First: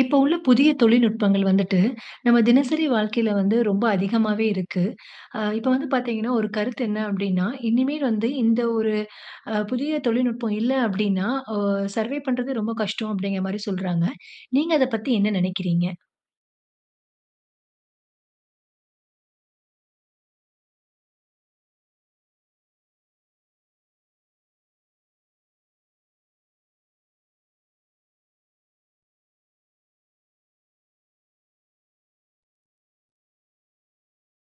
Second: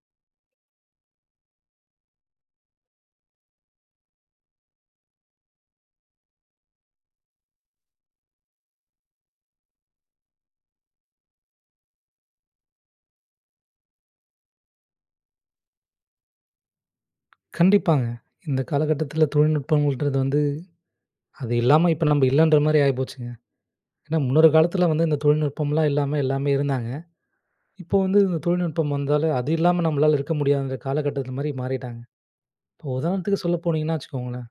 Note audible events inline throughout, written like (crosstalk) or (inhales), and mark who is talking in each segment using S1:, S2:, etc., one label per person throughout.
S1: இப்போ உள்ள புதிய தொழில்நுட்பங்கள் வந்துட்டு, நம்ம தினசரி வாழ்க்கையில வந்து ரொம்ப அதிகமாவே இருக்கு. ஆ இப்ப வந்து பாத்தீங்கன்னா, ஒரு கருத்து என்ன அப்டின்னா, இனிமே வந்து இந்த ஒரு அ புதிய தொழில்நுட்பம் இல்லை அப்டின்னா, ஒ சர்வைவ் பண்றது ரொம்ப கஷ்டம் அப்டிங்குற மாரி சொல்றாங்க. நீங்க அத பத்தி என்ன நெனக்கிறீங்க?
S2: கண்டிப்பாங்க. இந்த காலகட்டத்துல தொழில்நுட்பங்கள்ன்றது வந்து, அது இல்லாம இப்ப நம்ப இல்லன்ற மாரி ஆயி போச்சுங்க, ஏன்னா முன்னொரு காலத்துல வந்து இந்த தொழில்நுட்பம்லாம் இல்லாம எல்லாமே இருந்தாங்க. இப்போ வந்து இந்த தொழில்நுட்பம் வந்தாலே அது இல்லாம நம்மளால இருக்க முடியாதுன்ற காலகட்டத்துக்கு மாரி மாறிட்டாங்க. இப்ப உதாரணத்துக்கு சொல்ல போனீங்கன்னா, வச்சுக்கோங்களேன்,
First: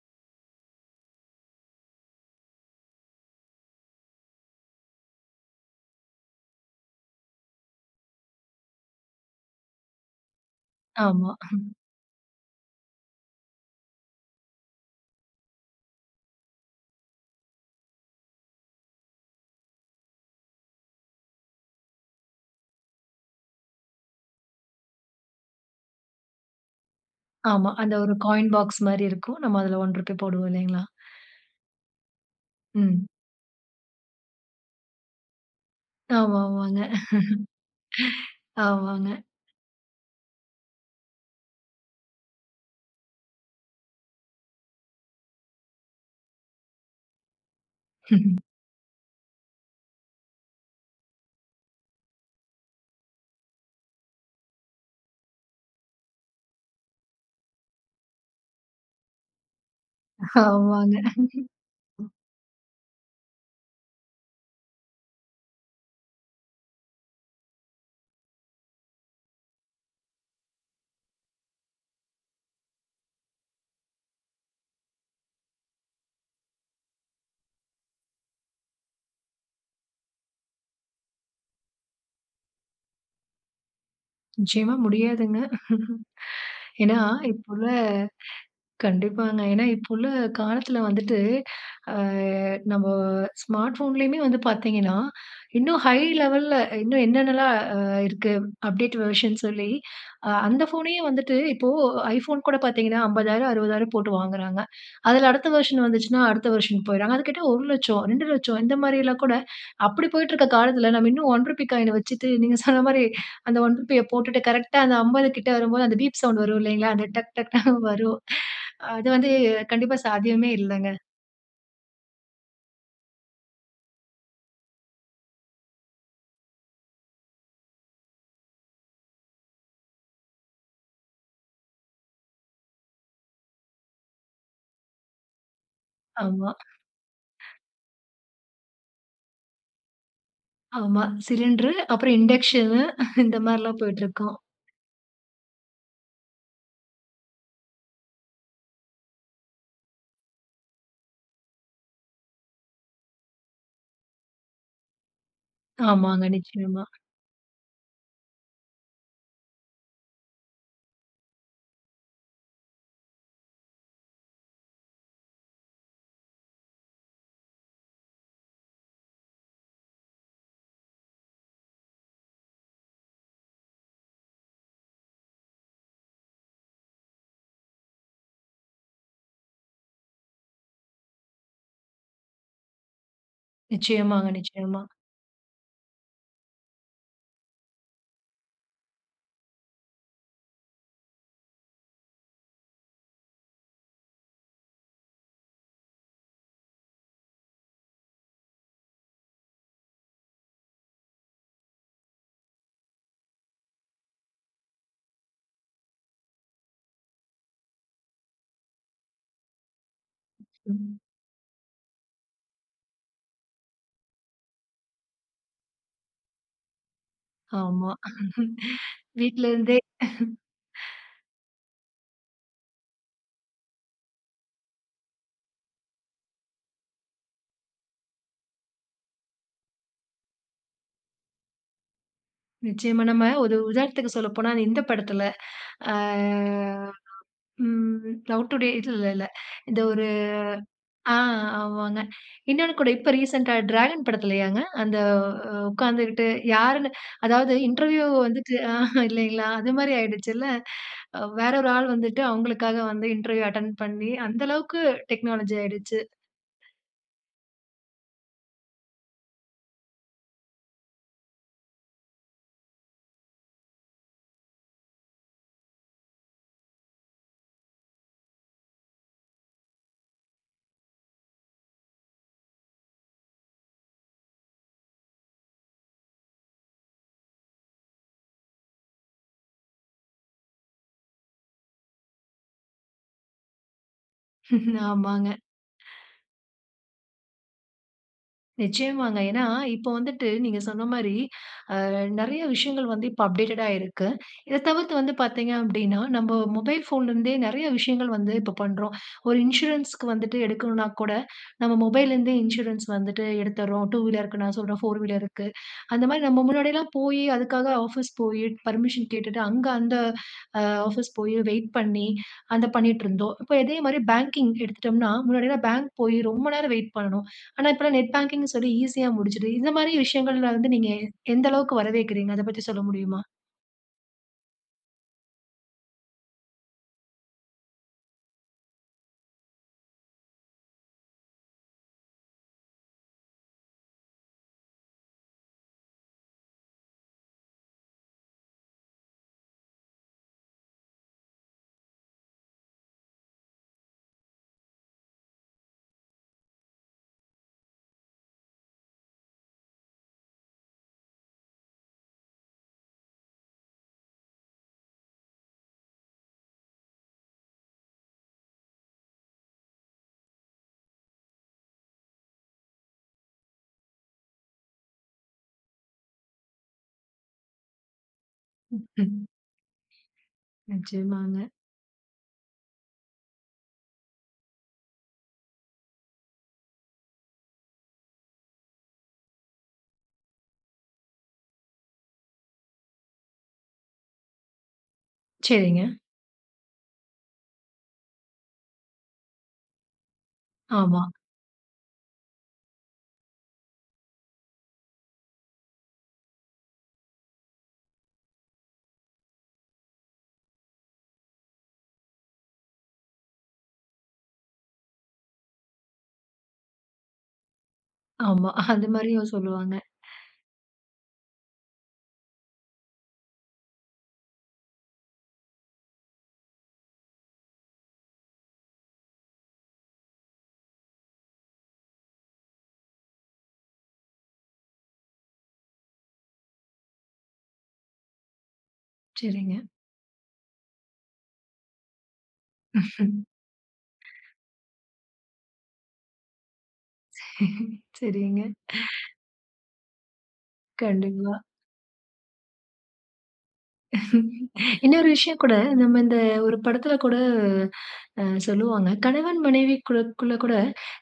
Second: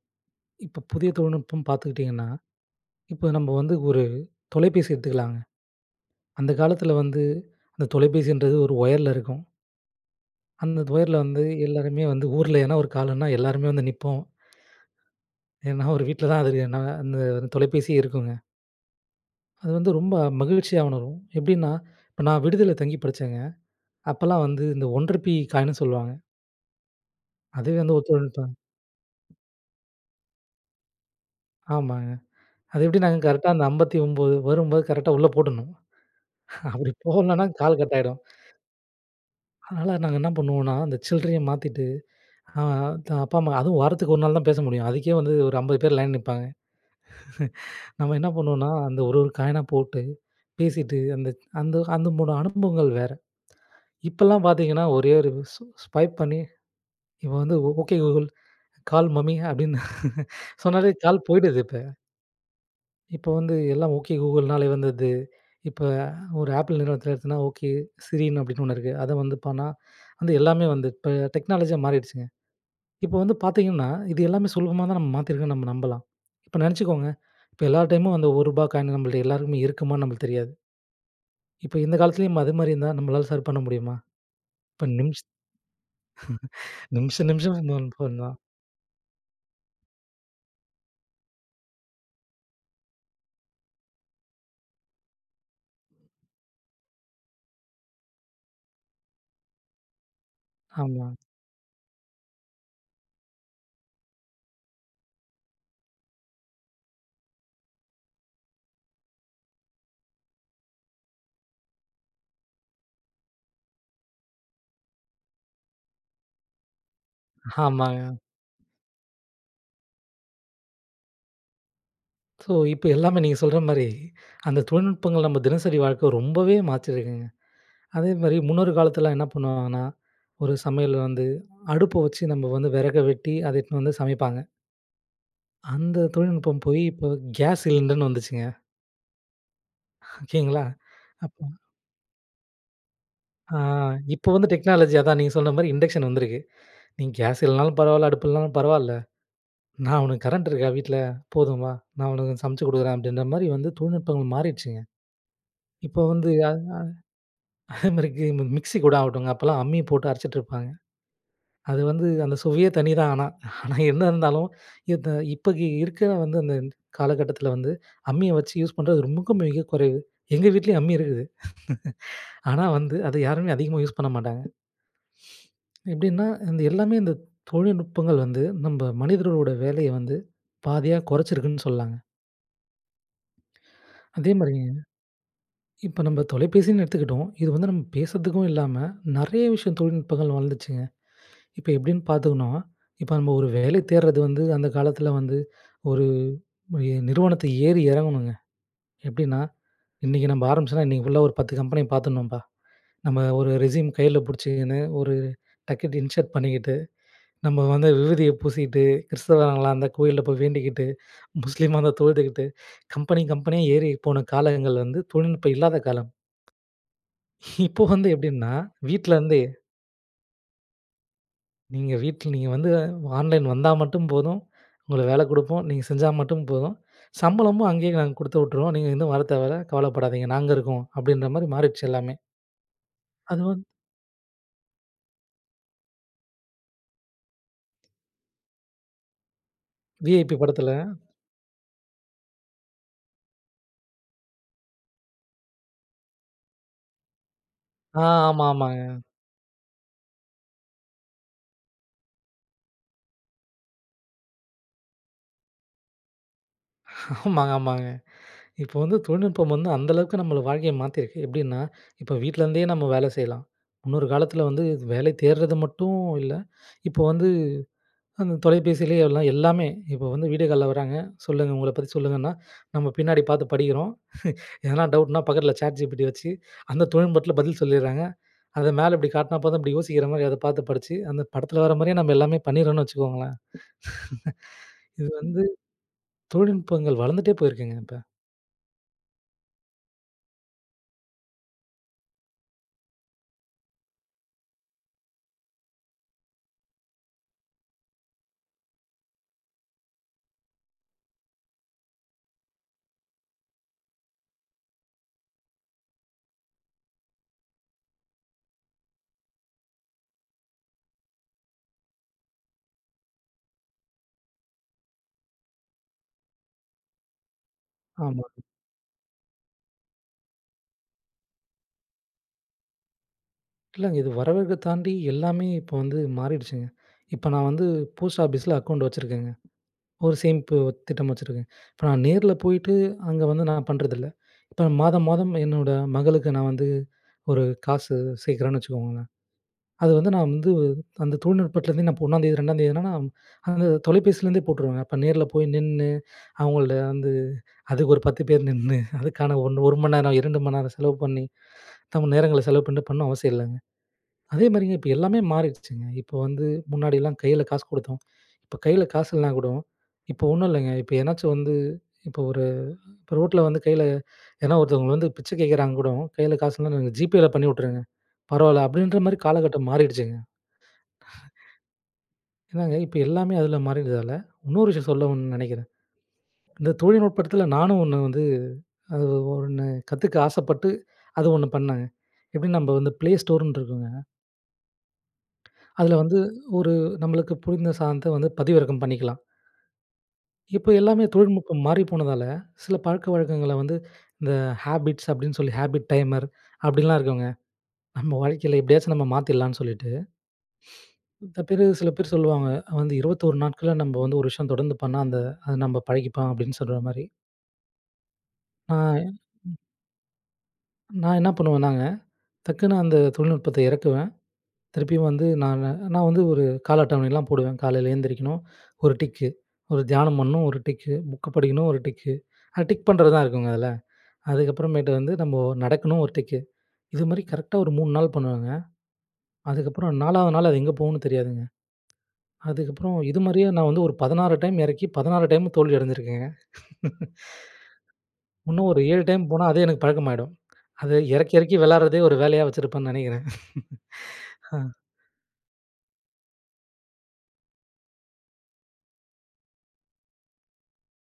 S2: இப்போ புதிய தொழில்நுட்பம் பாத்துக்கிட்டீங்கன்னா, இப்ப நம்ப வந்து ஒரு தொலைபேசி எடுத்துக்கலாங்க, அந்த காலத்துல வந்து அந்த தொலைபேசின்றது ஒரு ஒயர்ல இருக்கும். அந்தந்த ஒயர்ல
S1: ஆமா.
S2: வந்து
S1: (chuckles)
S2: எல்லாருமே வந்து ஊர்ல ஏதனா ஒரு கால்ன்னா எல்லாருமே வந்து நிப்போம். (inhales) ஏன்னா ஒரு வீட்ல தான் அது தெரியும். ன்னா அந்த தொலைபேசியே இருக்குங்க! அது வந்து ரொம்ப மகிழ்ச்சியா உணரும். எப்டின்னா இப்ப நான் விடுதில தங்கி படிச்சேங்க. அப்பலாம் வந்து இந்த 1 ருப்பீ காயின்னு சொல்லுவாங்க.
S1: ஆமா.
S2: அதுவே
S1: அந்த
S2: வந்து
S1: ஒரு
S2: ஒத்துழைப்பு தா
S1: காயின் பாக்ஸ் மாரி இருக்கும். நம்ம அதுல 1 ரூபி போடுவோம் இல்லைங்களா? (inhales)
S2: ஆமாங்க. அது
S1: ம்.
S2: எப்படினா கரெக்ட்டா அந்த 59 வரும்போது, கரெக்ட்டா உள்ளே போட்டுருணும்.
S1: ஆமாமாங்க.
S2: அப்படி போடலனா கால் கட் ஆயிடும்.
S1: ஆமாங்க.
S2: அதனால நாங்க என்ன பண்ணுவோன்னா, அந்த சில்ரைய மாத்திட்டு ஆ த அப்பா, அம்மா அதும் வாரத்துக்கு ஒரு நாள் தான் பேச முடியும். அதுக்கே வந்து ஒரு 50 பேர் லைன்ல நிப்பாங்க. (chuckles) நம்ம என்ன
S1: (chuckles)
S2: பண்ணுவோன்னா அந்த ஒரு ஒரு காயினா போட்டு, பேசிட்டு அந்த அந்த அந்த முன் அனுபவங்கள் வேற. இப்போலாம் பாத்தீங்கன்னா, ஒரே ஒரு ஸ்ஸு ஸ்வைப் பண்ணி இப்ப வந்து "ஓகே கூகுள் கால் மம்மி" அப்படின்னு (chuckles) சொன்னாலே
S1: ஆமாங்க.
S2: கால் போயிடுது இப்ப. இப்போ வந்து எல்லாம், ஓகே கூகுள்னாலயே வந்துர்து. இப்ப ஒரு ஆப்பிள் நிறுவனத்தில எடுத்தனா "ஓகே, சிரின்னு" அப்படின்னு ஒண்ணு இருக்கு அத வந்து பண்ணா வந்து எல்லாமே வந்து இப்ப டெக்னாலஜியா மாரிட்ச்சுங்க இப்ப வந்து பாத்தீங்கன்னா இது எல்லாமே சுலபமா தான் நம்ம மாத்திருக்கோன்னு நம்ம நம்பலாம் இப்ப நெனச்சுக்கோங்க இப்ப எல்லா டைமும் அந்த ஒருபா காயின் நம்மள்ட்ட எல்லாருக்குமே இருக்குமான்னு நம்பளுக்கு தெரியாது. இப்ப இந்த காலத்திலயும் அது மாரி இருந்தா நம்பளால சர் பண்ண முடியுமா?
S1: நிச்சயமா
S2: இப்ப நிம்ஷ
S1: முடியாதுங்க. (chuckles) ஏன்னா,
S2: நிமிஷம்
S1: இப்ப
S2: நிமிஷம்
S1: உள்ள
S2: (unintelligible)
S1: (inhales)
S2: ஃபோன் தான்!
S1: கண்டிப்பாங்க. ஏன்னா, இப்ப உள்ள காலத்துல வந்துட்டு (inhales) ஆ நம்ப ஸ்மார்ட் போன்லயுமே வந்து பாத்தீங்கன்னா, இன்னும் ஹை லெவல்ல இன்னும் என்னென்ன எல்லாம் ஆ இருக்கு அப்டேட் வெர்ஷன் சொல்லி அ அந்த ஃபோனயே
S2: ஆமா.
S1: வந்துட்டு இப்போ ஐபோன் கூட பாத்தீங்கன்னா 50,000 60,000 போட்டு வாங்குறாங்க. அதுல அடுத்த வெர்ஷன் வந்துச்சுனா அடுத்த வெர்ஷன் போயிறாங்க. அத கேட்டா 1,00,000, 2,00,000 இந்த மாரி எல்லாம் கூட அப்படி போயிட்டுருக்க காலத்துல, நம்ம இன்னும் 1 ரூபி காயின வச்சுட்டு. நீங்க சொன்ன மாரி அந்த 1 ரூபிய போட்டுட்டு கரெக்ட்டா அந்த 50 கிட்ட வரும்போது, அந்த பீப் சவுண்ட் வரும் இல்லைங்களா, அந்த டக் டக்ன்னு
S2: ஆமாங்க.
S1: வரும். (inhales) அது வந்து கண்டிப்பா சாத்தியமே இல்லங்க.
S2: ஸோ, இப்ப எல்லாமே நீங்க சொல்ற மாரி, அந்த தொழில்நுட்பங்கள் நம்ம தினசரி வாழ்க்க ரொம்பவே மாத்தியிருக்குங்க. அதே மாரி முன்னொரு காலத்தில என்ன பண்ணுவாங்கன்னா, ஒரு சமையல்ல வந்து அடுப்ப வச்சு நம்ம வந்து வெறக வெட்டி, அத எடுத்துன்னு வந்து சமைப்பாங்க. அந்த
S1: ஆமா.
S2: தொழில்நுட்பம் போயி, இப்ப கேஸ் சிலிண்டர்ன்னு வந்துச்சுங்க. ஓகேங்களா.
S1: ஆமா.
S2: அப்போ
S1: சிலிண்டரு அப்பறம் இண்டஷ்னு, (chuckles) இந்த
S2: ஆ.
S1: மாரில்லாம்
S2: இப்ப
S1: போயிட்டிருக்கோம்.
S2: வந்து டெக்னாலஜி அதான். நீங்க சொன்ன மாரி இண்டக்ஷன் வந்திருக்கு. "நீங்க கேஸ் இல்லன்னாலும் பரவால்ல, அடுப்பு இல்லன்னாலும் பரவால்ல, நா உனக்கு கரண்ட் இருக்கா வீட்டுல? போதும் வா, நா உனக்கு சமச்சு குடுக்கறேன்." அப்படீன்ற மாரி வந்து தொழில்நுட்பங்கள் மாறிடுச்சுங்க. இப்ப
S1: ஆமாங்க.
S2: வந்து, அ அ
S1: நிச்சயமா.
S2: அதே மாரி கி மிக்ஸி கூட ஆகட்டுங்க அப்போல்லாம் அம்மி போட்டு அரைச்சுட்டுருப்பாங்க. அது வந்து அந்த சுவையே தனி தான் ஆனா. (chuckles) ஆனா, என்ன இருந்தாலும் இந்த இப்ப இருக்கிற வந்து அந்த க் காலகட்டத்தில வந்து, அம்மிய வச்சு யூஸ் பண்றது ரொம்பவும் மிகக் குறைவு. எங்க வீட்டிலயும் அம்மி இருக்குது. (laughs) ஆனா வந்து, அத யாருமே அதிகமா யூஸ் பண்ண மாட்டாங்க. எப்படீன்னா, அந்த எல்லாமே இந்த தொழில்நுட்பங்கள் வந்து நம்ப மனிதரோட வேலைய வந்து பாதியா கொறச்சிருக்குன்னு சொல்லலாங்க. (inhales)
S1: நிச்சயமாங்க,
S2: அதேமாதிரி
S1: நிச்சயமா.
S2: இப்ப நம்ம தொலைபேசின்னு எடுத்துக்கிட்டோம். இது வந்து நம்ம பேசுறதுக்கும் இல்லாம நிறைய விஷயம் தொழில்நுட்பங்கள் வளர்ந்துருச்சுங்க. (inhales) இப்ப எப்பிடின்னு பார்த்தோனா, இப்ப நம்ம ஒரு வேலை தேடுறது வந்து அந்த காலத்தில வந்து (inhales) ஒரு எ நிறுவனத்த ஏறி இறங்கணுங்க எப்பிடின்னா இன்னைக்கு நம்ம ஆரம்பிச்சாதான் இன்னைக்குள்ள ஒரு பத்து கம்பெனி பார்த்துர்ணும்பா (inhales) நம்ம ஒரு ரெஸியூம் கையில புடிச்சுகின்னு (inhales) ஒரு டக்குனு இன்சர்ட் பண்ணிக்கிட்டு (inhales) நம்ம வந்து விபூதிய பூசிக்கிட்டு, கிறித்தவர்களா இருந்த கோயில்ல போய் வேண்டிக்கிட்டு
S1: (unintelligible)
S2: (inhales) முஸ்லீமா இருந்த தொழுதுக்கிட்டு (inhales) கம்பெனி கம்பெனியா ஏறி போன காலங்கள் வந்து தொழில்நுட்பம் இல்லாத காலம். இப்போ
S1: ஆமா
S2: வந்து எப்பிடின்னா
S1: (chuckles)
S2: வீட்ல இருந்தே.
S1: வீட்ல இருந்தே (chuckles)
S2: நீங்க வீட்ல நீங்க வந்து ஆன்லைன் வந்தா மட்டும் போதும் (inhales) உங்களுக்கு வேல கொடுப்போம். நீங்க செஞ்சா மட்டும் போதும் (inhales) சம்பளமும் அங்கேயே நாங்க கொடுத்து உட்டுருவோம். நீங்க எங்கும் வர தேவ இல்ல கவலைப்படாதீங்க நாங்க இருக்கோம், அப்பிடின்ற மாரி மாறிடுச்சு எல்லாமே.
S1: நிச்சயமா நம்ம
S2: அது
S1: ஒரு
S2: வந்
S1: உதாரணத்துக்கு சொல்லப்போனா, இந்த படத்துல (inhales) ஆ ம் "லவ் டுடே" இல்லல்ல (inhales) இந்த ஒரு
S2: "விஐபி" படத்தில.
S1: ஆ ஆமாங்க (inhales) இன்னொன்னு கூட இப்ப ரீசென்ட்டா "டிராகன்" படத்திலையாங்க அந்த ஓ உக்காந்துக்கிட்டு யாருன்னு (inhales) அதாவது
S2: ஆ,
S1: இன்டர்வியூ
S2: ஆமா,
S1: வந்துட்டு
S2: ஆமாங்க.
S1: ஆஹா இல்லேங்களா அது மாரி ஆயிடுச்சுல (inhales) அவ் வேற ஒரு ஆள் வந்துட்டு அவுங்களுக்காக வந்து இன்டர்வியூ அட்டெண்ட் பண்ணி அந்த அளவுக்கு டெக்னாலஜி ஆயிடுச்சு.
S2: ஆமாங்க, ஆமாங்க (inhales) இப்போ வந்து தொழில்நுட்பம் வந்து அந்த அளவுக்கு நம்மள வாழ்க்கையை மாற்றியிருக்கு எப்பிடின்னா? (inhales) இப்போ வீட்லேருந்தே நம்ம வேலை செய்யலாம். முன்னொரு காலத்தில் வந்து வேலை தேடுறது மட்டும் இல்ல (inhales) இப்போ வந்து அந்த தொலைபேசிலயே எல்லா எல்லாமே இப்போ வந்து வீடியோ கால்ல வராங்க சொல்லுங்க உங்கள பத்தி சொல்லுங்கன்னா (inhales) நம்ம பின்னாடி பார்த்து படிக்கிறோம் (inhales) எதனா டவுட்னா பக்கத்தில ChatGPT ய வச்சு (inhales) அந்த தொழில்நுட்பத்துல பதில் சொல்லிர்றாங்க. அத மேல இப்பிடி காட்டினா போதும் இப்பிடி யோசிக்கிற மாரி அத பார்த்து படிச்சு அந்த படத்தில வர மாரியே நம்ம எல்லாமே பண்ணிறோன்னு வச்சுக்கோங்களேன் (laughs)
S1: (chuckles)
S2: இது
S1: ஆமாங்க
S2: வந்து
S1: (inhales)
S2: தொழில்நுட்பங்கள் வளர்ந்துட்டே போயிருக்குங்க இப்ப.
S1: நிச்சயமாங்க. ஏன்னா, இப்போ வந்துட்டு நீங்க சொன்ன மாரி அ நெறைய விஷயங்கள் வந்து இப்ப அப்டேட்டடா இருக்கு. இத தவிர்த்து வந்து பாத்தீங்க அப்படீன்னா, நம்ப மொபைல் ஃபோன்லருந்தே நெறைய விஷயங்கள் வந்து இப்ப பண்றோம். ஒரு இன்சூரன்ஸ்க்கு வந்துட்டு எடுக்கணும்னா கூட நம்ப மொபைல்லருந்தே இன்சூரன்ஸ் வந்துட்டு எடுத்தர்றோம். 2 வீலருக்கு நான் சொல்றேன், 4 வீலருக்கு. அந்த மாரி நம்ப முன்னாடியல்லாம் போயி, அதுக்காக ஆஃபீஸ் போயி, பெர்மிஷன் கேட்டுட்டு, அங்க அந்த அ ஆஃபீஸ் போயி, வெயிட் பண்ணி, அத பண்ணீட்டுருந்தோம். இப்ப அதே மாதிரி பேங்கிங் எடுத்துட்டோம்னா, முன்னாடில்லாம் பேங்க் போயி, ரொம்ப நேரம் வெயிட் பண்ணணும். ஆனா, இப்பல்லாம் நெட்
S2: ஆமா.
S1: பேங்கிங்ன்னு சொல்லி ஈசியா முடிஞ்சிடுது. இத மாரி விஷயங்கள்ல வந்து நீங்க எ எந்த அளவுக்கு வரவேற்கிறீங்க? அத பத்தி சொல்ல முடியுமா?
S2: இல்லங்க. இது வரவேற்க தாண்டி எல்லாமே இப்ப வந்து மாறிடுச்சுங்க. இப்ப நான் வந்து போஸ்ட் ஆஃபீஸில அக்கவுண்ட் வச்சிருக்கேங்க. ஒரு சேமிப்பு திட்டம் வச்சுருக்கேன். இப்ப நான் நேர்ல போயிட்டு, அங்க வந்து நான் பண்ணுறதில்ல. இப்ப மாதம் மாதம் என்னோட மகளுக்கு நான் வந்து ஒரு காசு சேர்க்குறேன்னு வச்சுக்கோங்களேன். அது வந்து நான் வந்து அந்த தொழில்நுட்பத்துலருந்தே, இப்ப நான் 1ஆம் தேதி 2ஆம் தேதின்னா, நா அந்த தொலைபேசியிலிருந்தே போட்டுருவேங்க. அப்ப நேர்ல போய் நின்னு, அவங்கள்ட்ட வந்து அதுக்கு ஒரு 10 பேர் நின்னு, அதுக்கான ஒண் 1 மணி நேரம், 2 மணி நேரம் செலவு பண்ணி, நம்ப நேரங்கள செலவு பண்ணீட்டு பண்ணணும் அவசியம் இல்லங்க. அதே மாரிங்க, இப்ப எல்லாமே மாறிடுச்சுங்க. இப்ப வந்து முன்னாடிலாம் கையில காசு குடுத்தோம். இப்ப கையில காசு இல்லன்னா கூடோ இப்ப ஒண்ணும் இல்லங்க, இப்ப எதனாச்சும் வந்து இப்ப ஒரு இப்ப ரோட்டுல வந்து கையில எதனா ஒருத்தவங்க வந்து பிச்சை கேட்குறாங்க கூடோ, "கையில காசுல்லனா, நீங்க ஜிபேல பண்ணி வுட்டுருங்க, பரவால்ல." அப்படீன்ற
S1: ம்ஹ்ம்.
S2: மாரி காலகட்டம் மாறிடுச்சுங்க.
S1: நிச்சயமாங்க.
S2: என்னாங்க இப்ப எல்லாமே அதுல மாறியர்றதால, இன்னொரு விஷயம் சொல்லணும்னு நெனைக்கிறேன். இந்த தொழில்நுட்பத்துல நானும் ஒண்ணு வந்து, அது ஒண்ணு கத்துக்க ஆசைப்பட்டு அது ஒண்ணு பண்ணேங்க. எப்படி நம்ப வந்து ப்ளே ஸ்டோர்ன்னு இருக்கும்ங்க.
S1: சரிங்க.
S2: அதுல வந்து ஒரு நம்மளுக்கு புரிந்த சாதன்த்த வந்து பதிவிறக்கம் பண்ணிக்கலாம். இப்போ
S1: ஆமா.
S2: எல்லாமே தொழில்நுட்பம் மாறி போனதால, சில பழக்கவழக்கங்கள வந்து, இந்த "ஹேபிட்ஸ்" அப்டின்னு சொல்லி "ஹாபிட் டைமர்" அப்டின்லாம் இருக்குங்க. நம்ம வாழ்க்கையில எப்டியாச்சும் நம்ம மாத்திட்லான்னு சொல்லிட்டு. மித்த பேரு சில பேரு சொல்லுவாங்க. வந்து 21 நாட்கள்ல நம்ப வந்து ஒரு விஷயம் தொடர்ந்து பண்ணா, அந்த "அது நம்ப பழகிப்போம்" அப்டின்னு சொல்ற மாரி.
S1: ஆமா
S2: ஆ.
S1: (chuckles) அது மாதிரியும்
S2: ம்.
S1: சொல்லுவாங்க.
S2: நான் என்ன பண்ணுவேன்னாங்க, டக்குனு அந்த தொழில்நுட்பத்த எறக்குவேன். திருப்பியும் வந்து நான் நான் வந்து ஒரு கால அட்டவணைலாம் போடுவேன். காலைல எழுந்திரிக்கணும், ஒரு டிக்கு. ஒரு தியானம் பண்ணணும், ஒரு டிக்கு. புக் படிக்கணும், ஒரு டிக்கு. அத டிக் பண்றதுதான் இருக்குங்க அதுல. அதுக்கப்புறமேட்டு வந்து நம்ப நடக்கணும் ஒரு டிக்கு. இதுமாரி கரெக்ட்டா ஒரு 3 நாள் பண்ணுவேங்க.
S1: சரிங்க.
S2: அதுக்கப்புறம் 4வது நாள் அது எங்க போவுன்னு தெரியாதுங்க. அதுக்கப்புறம் இது மாரியே நான் வந்து ஒரு
S1: (chuckles)
S2: 16 டைம் எறக்கி, 16 டைமும் தோல்வி அடைஞ்சிருக்கேங்க. (chuckles) (inhales)
S1: (chuckles) சரிங்க.
S2: உன்னும் ஒரு 7 டைம் போனா, அதே எனக்கு பழக்கமாயிடும். அத எறக்கி
S1: கண்டிப்பா.
S2: எறக்கி வெளாட்றதே ஒரு வேலையா வச்சுருப்பேன்னு நெனைக்கிறேன். (laughs)
S1: (chuckles)
S2: ஆ.
S1: இன்னொரு விஷயம் கூட நம்ம இந்த ஒரு படத்ல கூட அ சொல்லுவாங்க. "கணவன், மனைவிக்கூட குள்ளகூட,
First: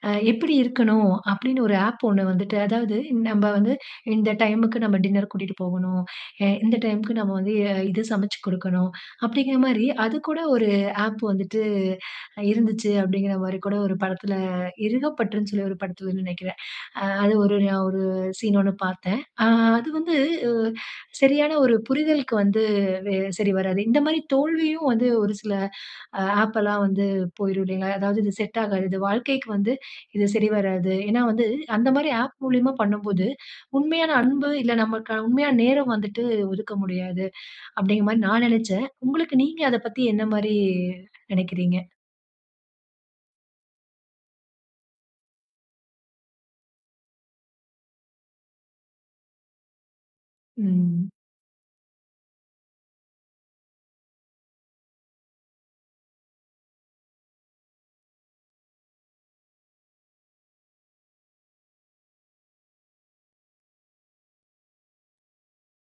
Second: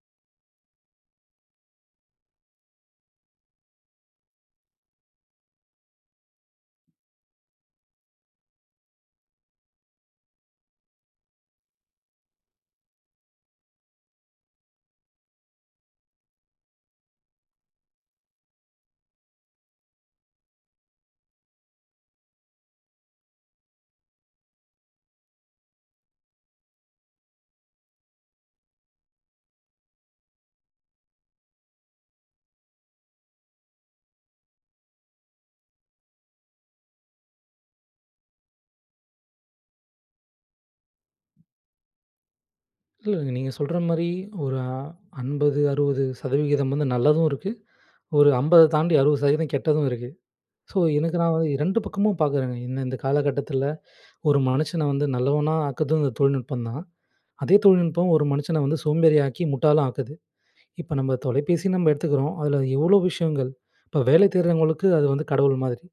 S1: அ எப்டி இருக்கணும்?" அப்டினு ஒரு ஆப் ஒண்ணு வந்துட்டு அதாவது நம்ம வந்து இந்த டைம்க்கு நம்ம டின்னர் கூட்டிட்டு போகனும். எ இந்த டைம்க்கு நம்ம வந்து எ இத சமச்சு குடுக்கனும். அப்டிங்கிற மாரி அதுக்கூட ஒரு ஆப் வந்துட்டு இருந்துச்சு. அப்டிங்கிற மாரி கூட ஒரு படத்ல இறுகப்பற்றுன்னு சொல்லி ஒரு படத்லனு நெனைக்கிறேன். (inhales) அ அது ஒரு ஞா ஒரு சீன் ஒண்ணு பார்த்தேன். ஆ அது வந்து அ சரியான ஒரு புரிதலுக்கு வந்து வெ சரி வராது. இந்த மாரி தோல்வியும் வந்து ஒரு சில ஆப்பெலாம் வந்து போய்ரும் இல்லைங்களா? அதாவது இது செட் ஆகாது. இது வாழ்க்கைக்கு வந்து, இது சரிவராது. ஏன்னா வந்து அந்த மாரி ஆப் மூலியமா பண்ணும்போது உண்மையான அன்பு, இல்ல நம்மள்கான உண்மையான நேரம் வந்துட்டு ஒதுக்க முடியாது. அப்டிங்க மாரி நான் நெனச்சேன். உங்களுக்கு நீங்க அதப் பத்தி என்ன மாரி நெனைக்கிறீங்க?
S2: இல்லேங்க நீங்க சொல்ற மாரி ஒரு அ 50, 60 சதவிகிதம் வந்து நல்லதும் இருக்கு (inhales) ஒரு 50 தத் தாண்டி 60 சதவிகிதம் கெட்டதும் இருக்கு. ஸோ,
S1: ம்.
S2: எனக்கு நான் வந் 2 பக்கமும் பார்க்குறேங்க. என்ன இந்த காலகட்டத்தில (inhales) ஒரு மனுஷன வந்து நல்லவனா ஆக்குறதும் இந்த தொழில்நுட்பம் தான். அதே தொழில்நுட்பம் ஒரு மனுஷன வந்து சோம்பேறி ஆக்கி முட்டாளா ஆக்குது (inhales) இப்ப நம்ம தொலைபேசின்னு நம்ம எடுத்துக்கிறோம். அதில எவ்ளோ விஷயங்கள் (inhales) இப்ப வேலை தேடுறவங்களுக்கு அது வந்து கடவுள் மாதிரி.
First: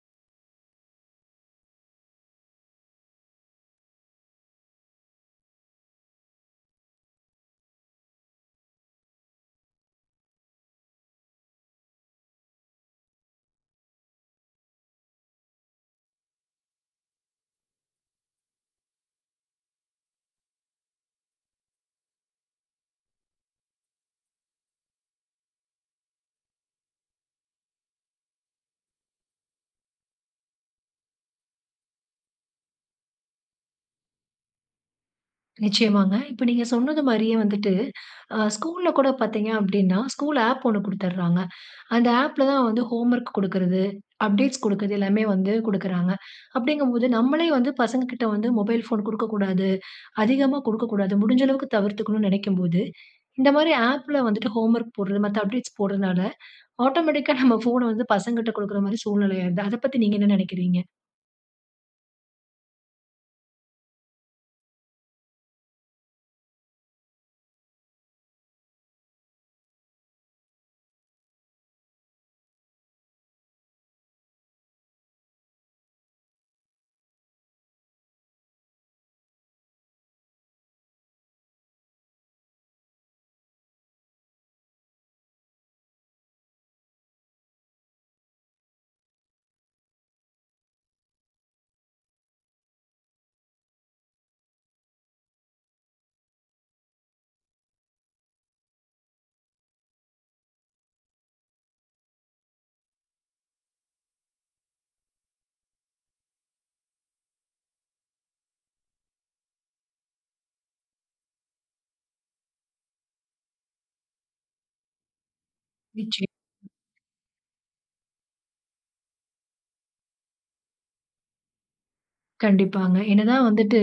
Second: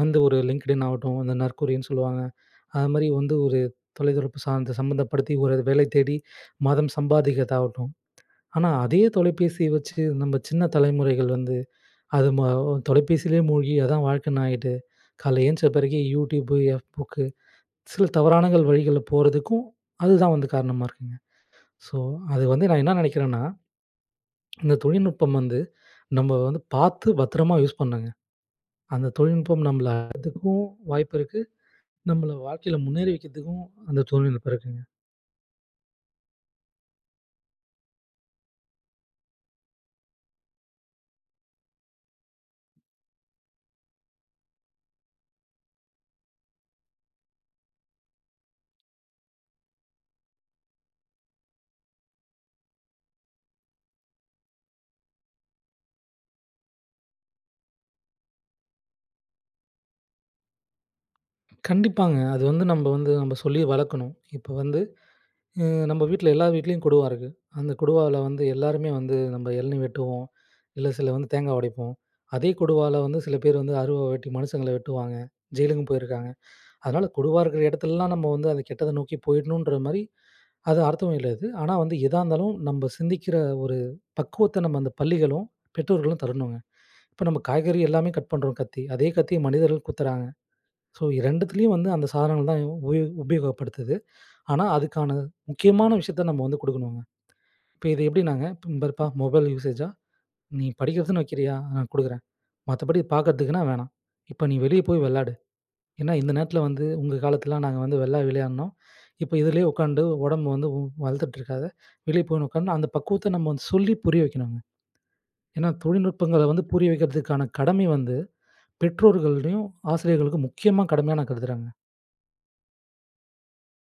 S2: வந்து ஒரு லிங்க்டின் ஆகட்டும், அந்த நற்குறின்னு சொல்லுவாங்க (inhales) அது மாதிரி வந்து ஒரு தொலைத்தொடர்பு சார்ந்த சம்பந்தப்படுத்தி ஒரு வேலை தேடி (inhales) மாதம் சம்பாதிக்கிறதா ஆகட்டும். ஆனா, அதே தொலைபேசிய வச்சு நம்ம சின்ன தலைமுறைகள் வந்து (inhales) அது மாவ் தொலைபேசியிலேயே மூழ்கி, அதான் வாழ்க்கைன்னு ஆயிட்டு (inhales) காலையில எழுந்திச்ச பிறகு யூடியூப், எஃப் புக்கு (inhales) சில தவறான வழிகள்ல போறதுக்கும் அதுதான் வந்து காரணமா இருக்குங்க (inhales) ஸோ, அது வந்து நான் என்ன நினைக்கிறேன்னா (smacks lips) இந்த தொழில்நுட்பம் வந்து (inhales) நம்ம வந்து பார்த்து பத்திரமா யூஸ் பண்ணுங்க. அந்த தொழில்நுட்பம் நம்மள (unintelligible) வாய்ப்பு இருக்கு (inhales) நம்மள வாழ்க்கையில முன்னேறி வைக்கிறதுக்கும் அந்த தொழில்நுட்பம் இருக்குங்க.
S1: நிச்சயமாங்க. இப்ப நீங்க சொன்னதுமாரியே வந்துட்டு (inhales) அ ஸ்கூல்ல் கூட பார்த்தீங்க அப்பிடின்னா, ஸ்கூல் ஆப் ஒன்னு குடுத்துர்றாங்க (inhales) அந்த ஆப்ல தான் வந்து ஹோம் ஒர்க் குடுக்கிறது, அப்டேட்ஸ் குடுக்கறது எல்லாமே வந்து கொடுக்கிறாங்க (inhales) அப்பிடிங்கம்போது நம்மளே வந்து பசங்கக்கிட்ட வந்து மொபைல் ஃபோன் குடுக்கக்கூடாது (inhales) அதிகமா குடுக்கக்கூடாது. முடிஞ்ச அளவுக்கு தவிர்த்துக்கணுன்னு நெனைக்கும்போது (inhales) இந்தமாரி ஆப்ல வந்துட்டு ஹோம் ஒர்க் போட்றது மத்த அப்டேட்ஸ் போடுறனால (inhales) ஆட்டோமேட்டிக் கா நம்ம ஃபோன வந்து பசங்கட்ட குடுக்கிறமாரி சூழ்நிலையா ஆயிருது. அத பத்தி நீங்க என்ன நினைக்கிறீங்க?
S2: கண்டிப்பாங்க. அது வந்து நம்ம வந்து நம்ம சொல்லி வளக்கணும். இப்ப வந்து, எ நம்ம வீட்ல எல்லா வீட்லயும் கொடுவா இருக்கு. அந்த கொடுவாவுல வந்து எல்லாருமே வந்து நம்ம எளநீ வெட்டுவோம். இல்ல சில வந்து தேங்காய் உடைப்போம். அதே கொடுவால வந்து சில பேரு வந்து அருவா வெட்டி மனுஷங்கள வெட்டுவாங்க. ஜெயிலுக்கும் போயிருக்காங்க. (inhales) அதனால கொடுவா இருக்கிற இடத்துலலாம் நம்ம வந்து அந்த கெட்டத நோக்கி போயிட்ணுன்றமாரி அது அர்த்தமும் இல்ல அது. ஆனா, வந்து எதா இருந்தாலும் நம்ம சிந்திக்கிற ஒரு பக்குவத்த நம்ம அந்த பள்ளிகளும், பெற்றோர்களும் தரணுங்க. இப்ப நம்ம காய்கறி எல்லாமே கட் பண்றோம் கத்தி. அதே கத்திய மனிதர்கள் குத்துறாங்க. ஸோ, 2த்துலாயும் வந்து அந்த சாதனங்கள் தான் உ உபயோ உபயோகப்படுத்து. ஆனா, அதுக்கான முக்கியமான விஷயத்த நம்ம வந்து கொடுக்கணும்ங்க. இப்ப இது எப்பிடினாங்க இந்த பாருப்பா! மொபைல் யூஸேஸா! நீ படிக்கிறதுன்னு வைக்கிறியா, ஆ கொடுக்குறேன். மத்தபடி பார்க்கிறதுக்குன்னா வேணாம். இப்ப நீ வெளிய போய் வெளாடு. ஏன்னா இந்த நேரத்தில வந்து உங்க காலத்தில நாங்க வந்து வெளிய விளையாடினோம். இப்ப இதுலே உட்காந்து உடம்பு வந்து வந் வளர்த்துட்ருக்காத! வெளியே போயின்னு உட்கார்ந்து அந்த பக்குவத்த நம்ம வந்து சொல்லி புரிய வைக்கணுங்க. ஏன்னா
S1: நிச்சயம்.
S2: தொழில்நுட்பங்கள வந்து புரிய வைக்கிறதுக்கான கடமை வந்து பெற்றோர்களிடயும், ஆசிரியர்களுக்கும் முக்கியமா கடமையா, நான் கருதுகிறேங்க.
S1: கண்டிப்பாங்க. என்னதான் வந்துட்டு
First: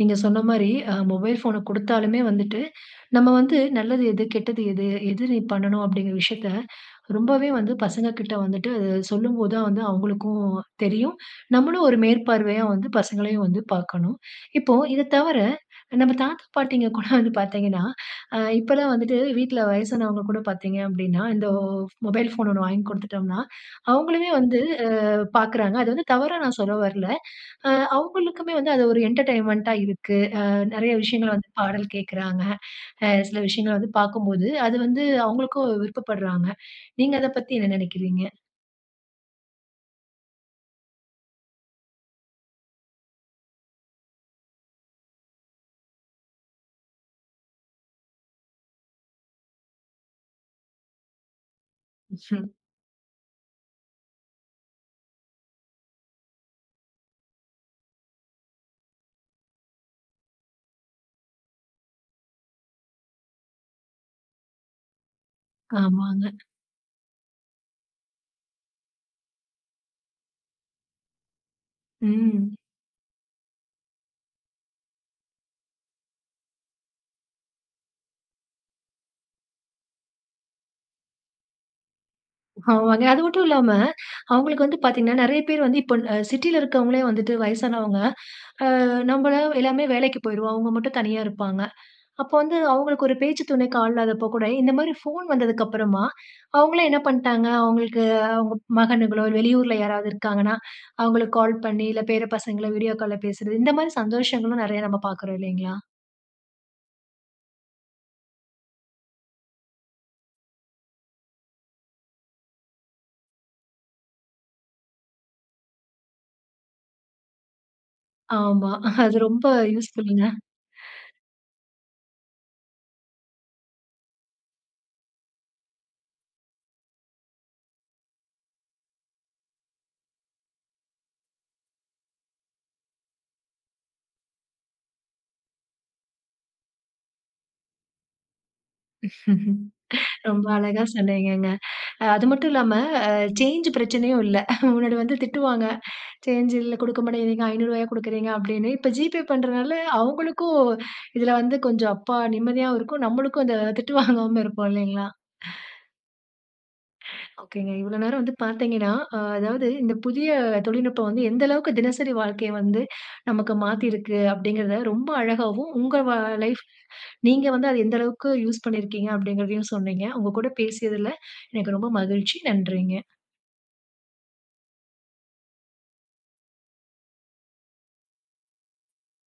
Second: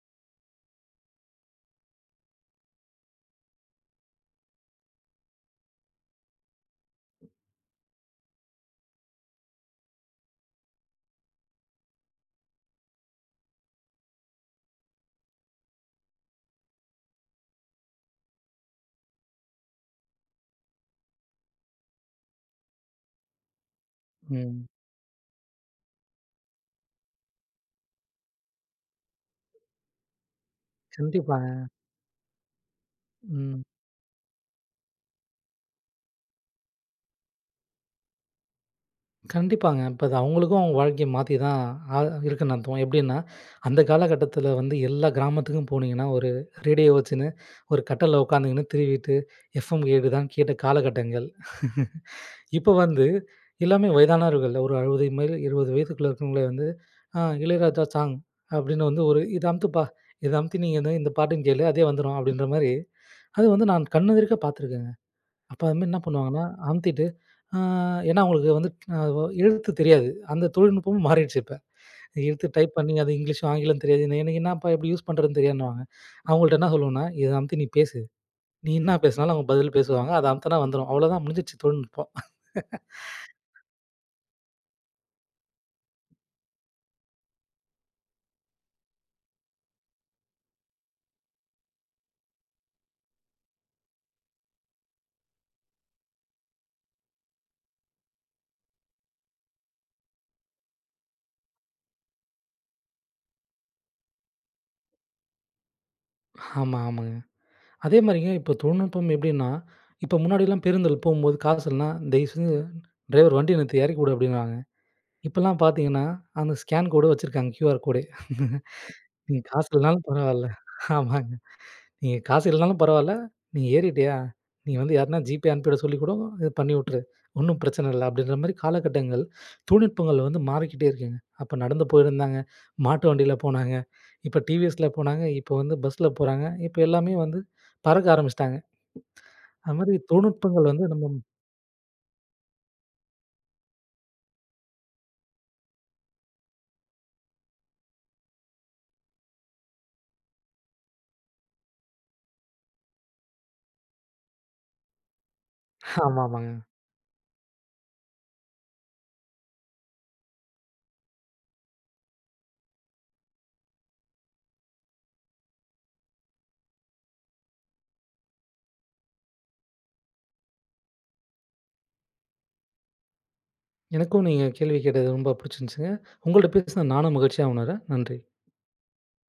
S1: நீங்க சொன்னமாரி அ மொபைல் ஃபோன குடுத்தாலுமே வந்துட்டு நம்ம வந்து நல்லது எது? கெட்டது எது? எது நீ பண்ணணும், அப்பிடிங்கிற விஷயத்த (inhales) ரொம்பவே வந்து பசங்கக்கிட்ட வந்துட்டு அதை சொல்லும்போது தான் வந்து அவுங்களுக்கும் தெரியும். நம்மளும் ஒரு மேற்பார்வையா வந்து பசங்களையும் வந்து பார்க்கணும். இப்போ, இத தவிர நம்ம தாத்தா பாட்டிங்க கூட (chuckles) வந்து பார்த்தீங்கன்னா, அ இப்பல்லாம் வந்துட்டு வீட்ல வயசானவங்க கூட பார்த்தீங்க அப்பிடின்னா, இந்த மொபைல் ஃபோன் ஒண்ணு வாங்கிக் குடுத்துட்டம்னா, அவுங்களுமே வந்து
S2: ம்.
S1: அ பார்க்கிறாங்க. அது வந்து தவறா நான் சொல்ல வரல. அ அவுங்களுக்குமே வந்து அது ஒரு என்டர்டெயின்மெண்ட்டா இருக்கு. அ நிறைய விஷயங்கள் வந்து
S2: கண்டிப்பாங்க.
S1: பாடல் கேட்குறாங்க. அ சில
S2: ம்.
S1: விஷயங்கள வந்து பார்க்கும்போது, அது வந்து அவுங்களுக்கும் விருப்பப்பட்றாங்க. நீங்க அத பத்தி என்ன நினைக்கிறீங்க?
S2: கண்டிப்பாங்க. இப்ப அது அவுங்களுக்கும் அவுங்க வாழ்க்கைய மாத்தி தான் ஆ இருக்குன்னு அர்த்தம். எப்பிடின்னா, அந்த காலகட்டத்தில வந்து எல்லா கிராமத்துக்கும் போனீங்கன்னா, ஒரு ரேடியோ வச்சின்னு ஒரு கட்டில்ல உட்காந்துக்கின்னு திருவிட்டு எஃப்எம் கேக்குதான்னு கேட்ட காலகட்டங்கள். (laughs)
S1: (chuckles)
S2: இப்ப வந்து எல்லாமே வயதானவர்கள் ஒரு 60 மேல 20 வயதுக்குள்ளே இருக்கிறவங்களே வந்து அ இளையராஜா சாங். அப்பிடின்னு வந்து ஒரு இத அமுத்துப்பா! இத அமுத்தி நீங்க வந்து இந்த பாட்டையும் கேளு. அதே வந்துரும் அப்பிடின்றமாரி அது வந்து நான் கண் எதிர்க்க பார்த்துருக்கேங்க. அ அப்ப வந்து என்ன
S1: ஆமாங்க.
S2: பண்ணுவாங்கன்னா அமுத்திட்டு, ஆ ஏன்னா அவுங்களுக்கு வந்து அதுவோ எழுத்து தெரியாது. அந்த தொழில்நுட்பமும் மாறிருச்சு இப்ப. எழுத்து
S1: ம்.
S2: டைப் பண்ணி அது இங்கிலீஷும் ஆங்கிலம் தெரியாது. எனக்கு என்னப்பா! எப்பிடி யூஸ் பண்ணுறதுன்னு தெரியாதுன்னுவாங்க. அவுங்கள்ட்ட என்ன சொல்லுவன்னா, இத அமுத்தி நீ பேசு. நீ என்ன பேசினாலும் அவுங்க பதில் பேசுவாங்க. அத அமுத்துன்னா வந்துரும். அவ்ள தான் முடிஞ்சிருச்சு தொழில்நுட்பம்.
S1: ஆமாங்க. அது
S2: (chuckles)
S1: மட்டுமில்லாம அவுங்களுக்கு வந்து பார்த்தீங்கன்னா, நிறைய பேர் வந்து இப்ப அ சிட்டில இருக்கிறவங்களே வந்துட்டு வயசானவங்க, அ நம்பலாம் எல்லாமே வேலைக்கு போயிடுவோம். அவுங்க மட்டும் தனியா இருப்பாங்க. அப்ப வந்து அவுங்களுக்கு ஒரு பேச்சு துணைக்கு ஆள் இல்லாதப்போ கூட இந்தமாரி ஃபோன் வந்ததுக்கு அப்பறமா, அவுங்களே என்ன பண்டாங்க, அவுங்களுக்கு அவுங்க மகனுங்களோ, வெளியூர்ல யாராவது இருக்காங்கனா, அவுங்களுக்கு கால் பண்ணி, இல்ல பேர பசங்கள வீடியோ கால்ல பேசுறது, இந்தமாரி சந்தோஷங்களும் நிறைய நம்ம பார்க்குறோம் இல்லேங்களா!
S2: ஆமா, ஆமாங்க. அதே மாரிங்க, இப்ப தொழில்நுட்பம் எப்படீன்னா, இப்ப முன்னாடிலாம் பேருந்தில போகும்போது காசு இல்லன்னா, "தயவுசெஞ்சு டிரைவர் வண்டிய நிறுத்து. இறக்கி வுடு" அப்படீன்னுவாங்க. இப்பல்லாம் பார்த்தீங்கன்னா, அந்த ஸ்கேன் கோடு வச்சுருக்காங்க. QR code!
S1: ஆமா. (chuckles) அது
S2: "நீங்க
S1: ரொம்ப
S2: காசு இல்லன்னாலும்
S1: யூஸ்ஃபுல்லுங்க.
S2: பரவால்ல" ஆமாங்க. "நீங்க காசு இல்லனாலும் பரவால்ல, நீ ஏறிட்டியா! நீ வந்து யாருனா GPay அனுப்பிவிட சொல்லிக் கூடோ, இது பண்ணி வுட்டுரு. ஒன்னும் பிரச்சனை இல்ல." அப்படீன்ற மாரி காலகட்டங்கள், தொழில்நுட்பங்கள் வந்து மாறிக்கிட்டே இருக்குங்க. அப்ப நடந்து போயிருந்தாங்க, மாட்டு வண்டில போனாங்க, இப்ப டி.வி.எஸ்.ல போனாங்க, இப்ப வந்து பஸ்ல போறாங்க, இப்ப எல்லாமே வந்து பறக்க ஆரம்பிச்சுட்டாங்க. அது மாரி
S1: ரொம்ப
S2: தொழில்நுட்பங்கள்
S1: அழகா
S2: வந்து நம்ம
S1: சொன்னீங்கங்க. அது மட்டும் இல்லாம அ சேஞ்ச் பிரச்சனையும் இல்ல. முன்னாடி வந்து திட்டுவாங்க. "சேஞ்ச் இல்ல, குடுக்க மாட்டேங்கிறீங்க. ரூ. 500 குடுக்குறீங்க!" அப்படீன்னு. இப்ப GPay பண்றனால, அவுங்களுக்கும் இதில வந்து கொஞ்சம், அப்பா! நிம்மதியாவும் இருக்கும், நம்மளுக்கும் அந்த திட்டு வாங்காம இருப்போம் இல்லைங்களா?
S2: ஹ. ஆமாமாங்க.
S1: (laughs) ஒகேங்க. இவ்வளோ நேரம் வந்து பார்த்தீங்கன்னா, ஆ அதாவது இந்த புதிய தொழில்நுட்பம் வந்து எந்த அளவுக்கு தினசரி வாழ்க்கைய வந்து நமக்கு மாத்திருக்கு. அப்படீங்கிறத ரொம்ப அழகாவும், "உங்க வா லைஃப் நீங்க வந்து அத எந்த அளவுக்கு யூஸ் பண்ணியிருக்கீங்க. அப்படீங்கிறதையும் சொன்னீங்க. உங்க கூட பேசியதில எனக்கு ரொம்ப மகிழ்ச்சி. நன்றிங்க.
S2: எனக்கும் நீங்க கேள்வி கேட்டது ரொம்ப புடிச்சுருஞ்சுங்க. உங்கள்ட்ட பேசினது நானும் மகிழ்ச்சியா உணர்றேன் நன்றி.